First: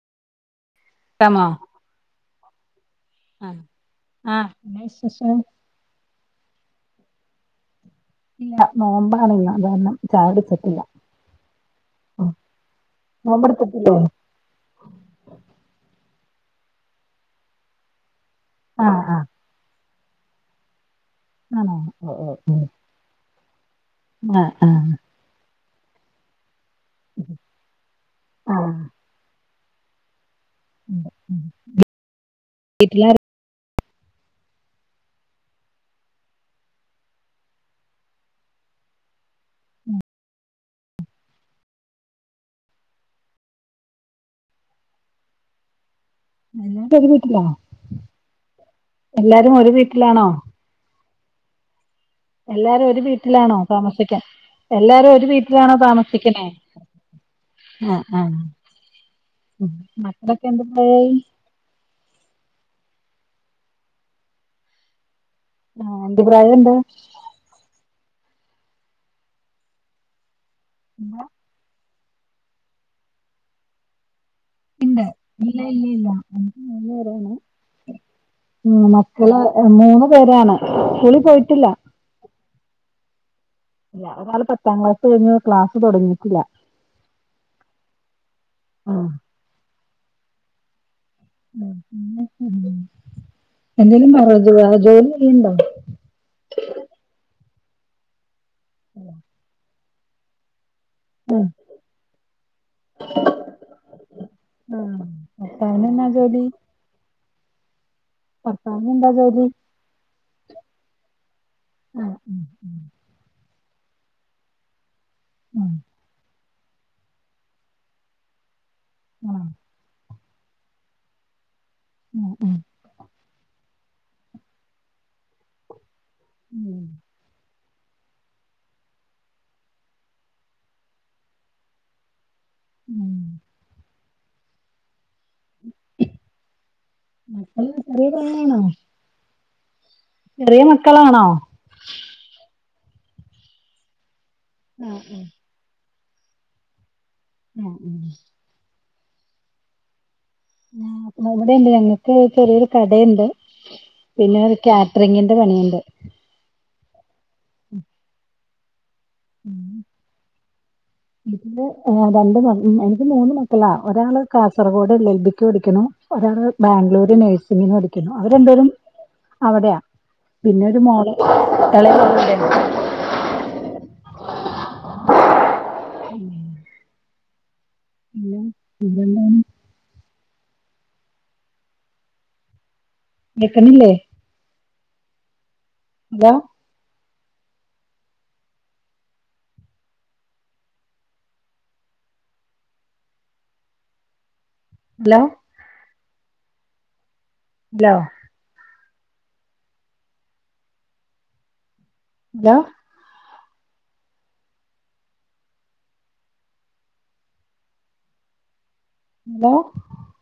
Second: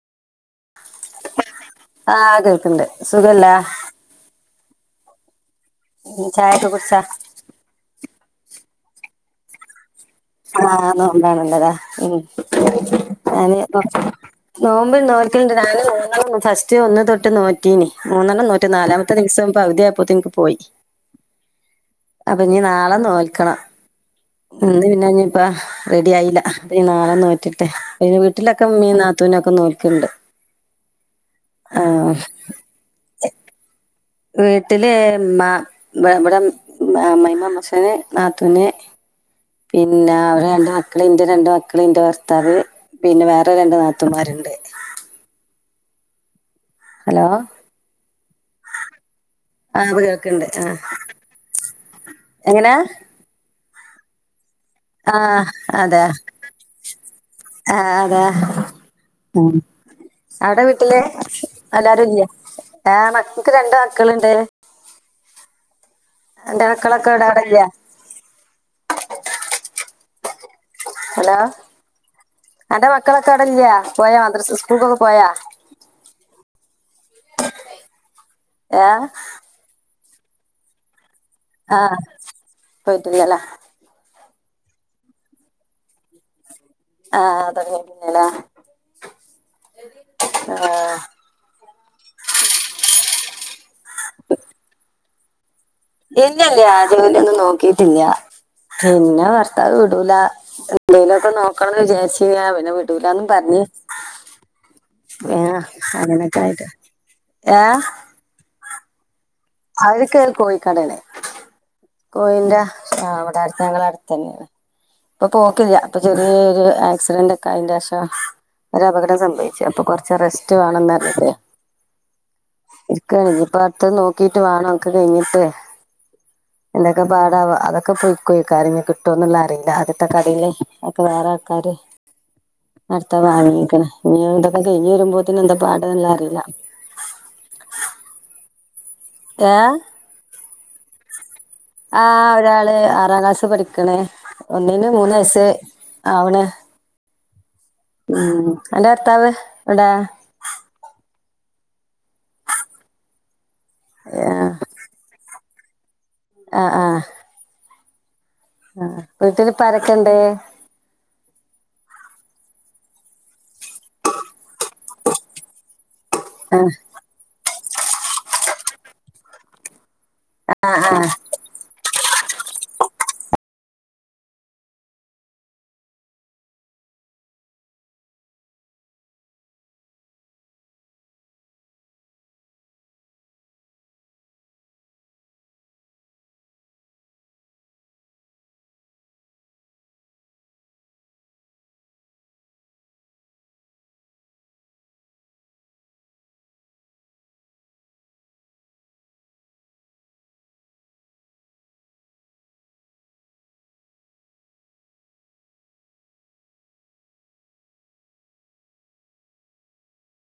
ടെമോ ആ കേൾക്ക്ണ്ട് ആ ആ എന്നാ വിശേഷം ഉം ചായൊക്കെ കുടിച്ചാ ഇല്ല നോമ്പാണല്ല അതാരണം ആ നോമ്പാണല്ലേതാ ഉം. നോമ്പെടുത്തിട്ടില്ലേ [unintelligible] നോമ്പ് നോല്ക്കുണ്ട് നാനും [unintelligible] ഫസ്റ്റ് ഒന്ന് തൊട്ട് നോറ്റീന് മൂന്നെണ്ണം നോറ്റ് ആഹ് നാലാമത്തെ ആഹ് ദിവസം അവധി ആയപ്പോ നിക്ക് പോയി ആണോ അപ്പൊ ഞ്ഞി നാളെ നോൽക്കണം ആ ആ ആ റെഡി ആയില്ല ഈ നാളെ നോറ്റിട്ട് പിന്നെ വീട്ടിലൊക്കെ ആഹ് മീ നാത്തൂനൊക്കെ നോ ക്ക്ണ്ട് ഉണ്ട് ഉം. ആ വീട്ടിലെ മ്മ ഇവിടെ ആ അമൈമാ, പക്ഷേ നാത്തൂന് പിന്നെ അവരെ രണ്ട് മക്കള്, ന്റെ രണ്ട്‌ മക്കള്, ന്റെ ഭർത്താവ് പിന്നെ വേറെ രണ്ട് നാത്തൂന്മാരുണ്ട്. റ്റ് രു വീട്ടിലാ? എല്ലാരും ഒരു ആ അത് വീട്ടിലാണോ? കേൾക്കുന്നുണ്ട് ആ എങ്ങനാ എല്ലാരും ഒരു വീട്ടിലാണോ താമസിക്കൻ എല്ലാരും ആ ഒരു വീട്ടിലാണോ അതെ താമസിക്കണേ? ആ ആഹ് അതെ. ആഹ് ഉം. മക്കളൊക്കെ എന്ത് അവിടെ വീട്ടില് പ്രായായി എല്ലാരും ഇല്ലേ? [unintelligible] ക്ക് രണ്ട് മക്കള്ണ്ട്. ആഹ് എന്ത് അന്റെ പ്രായണ്ട് മക്കളൊക്കെ വിടെ അവിടല്ലെ? എന്താ? ഹലോ. അന്റെ മക്കളൊക്കെ അവടല്ലേ പോയാ? മദ്രസ സ്കൂൾക്കൊക്കെ ഇണ്ട്. പോയാ ഇല്ല, ഇല്ല, ഇല്ല ക്ക് മൂന്ന് പേരാണ് ഉം. ഏ മക്കള് മൂന്ന് പേരാണ് പോയിട്ടില്ല ആ പോയിട്ടില്ലല്ലേ? ഒരാൾ പത്താം ക്ലാസ് കഴിഞ്ഞ് ക്ലാസ് തൊടങ്ങിട്ടില്ല ആ തൊടങ്ങീട്ടില്ലലേ ആഹ് ആ എന്തേലും ജോലി ചെയ്യുന്നുണ്ടോ? ഇല്ലല്ല ജോലി ഒന്നും നോക്കിട്ടില്ല. പിന്നെ ഭർത്താവ് വിടൂല ന്തേലോക്ക നോക്കണന്ന് വിജാരിച്ചില്ല, പിന്നെ വീടുലാന്നും പറഞ്. ആഹ് ഏ ഭർത്താവിനെന്നാ അങ്ങനൊക്കെ ജോലി? ആയിട്ട് ഏ. താവിനെന്താ ജോലി? അവര്ക്ക് കോഴിക്കടേണ്‌. ആഹ് ഉം കോഴിന്റെ ആ അവിടെണ്‌. ഞങ്ങള ടുത്ത ന്നെണ്. ഇപ്പൊ ആഹ് പോക്കില്ല പ്പൊ ചെറിയ ആക്സിഡന്റ് ഒക്കെ ആയിന്റെശം ഒരു അപകടം ആഹ് സംഭവിച്ചു അപ്പൊ കൊറച്ച് റസ്റ്റ് വേണംന്നറഞ്ഞിട്ടെ ആഹ് ആഹ് ഇരിക്കണ്‌ ഞ്ഞി പ്പ അടുത്ത നോക്കി ട്ട് വേണം ഒക്കെ കഴിഞ്ഞിട്ട് ഉം എന്തൊക്കെ പാടാ വോ അതൊക്കെ ഒക്കെ പോയിക്കോയിക്കാരം കിട്ടൊന്നു ള്ള അറിയില്ല ആദ്യത്തെ കടയില് ഒക്കെ വേറെ ആൾക്കാര് ഉം അവ്ട്ത്തെ വാങ്ങീക്ക്ണ്‌. ഇനി ഇതൊക്കെ കയ്ഞ് വരുമ്പോ നെ ന്താ പാട്ള്ളത് അറീല്ല. മക്കള് ചെറിയ യേ? ചെറിയ മക്കളാണോ? ആ ഒരാള് ആറാം ക്ലാസ്സ് പഠിക്ണേ ഒന്നിന് ആഹ് മൂന്ന് വയസ്. ആവണ്. ഉം, ഉം അന്റെറെ ഭർത്താവ് വിടേ? വിടെണ്ട് ഞങ്ങക്ക് ചെറിയൊരു കടയി ണ്ട് പിന്നെ ഒരു കാറ്ററിങ്ങിന്റെ പണിയുണ്ട് ആ ആ ആ. വീട്ടില് പ്പാരക്കെ ണ്ട്‌? വീട്ടില് രണ്ട് മ എനിക്ക് മൂന്ന് മക്കളാ. ഒരാള് കാസർഗോഡ് ൽബിക്ക് പിടിക്കുന്നു ഒരാള് ബാംഗ്ലൂര് നഴ്സിഗിന്ന് പഠിക്കുന്നു അവരണ്ടേരും അവിടെയാ പിന്നെ ആ ആ ഒരു ആ മോള് കള [inaudible] ഉം പിന്നെ [unintelligible] നിക്കണില്ലേ? എന്താ? ഹലോ? ല്ലോ? ന്താ? ലോ?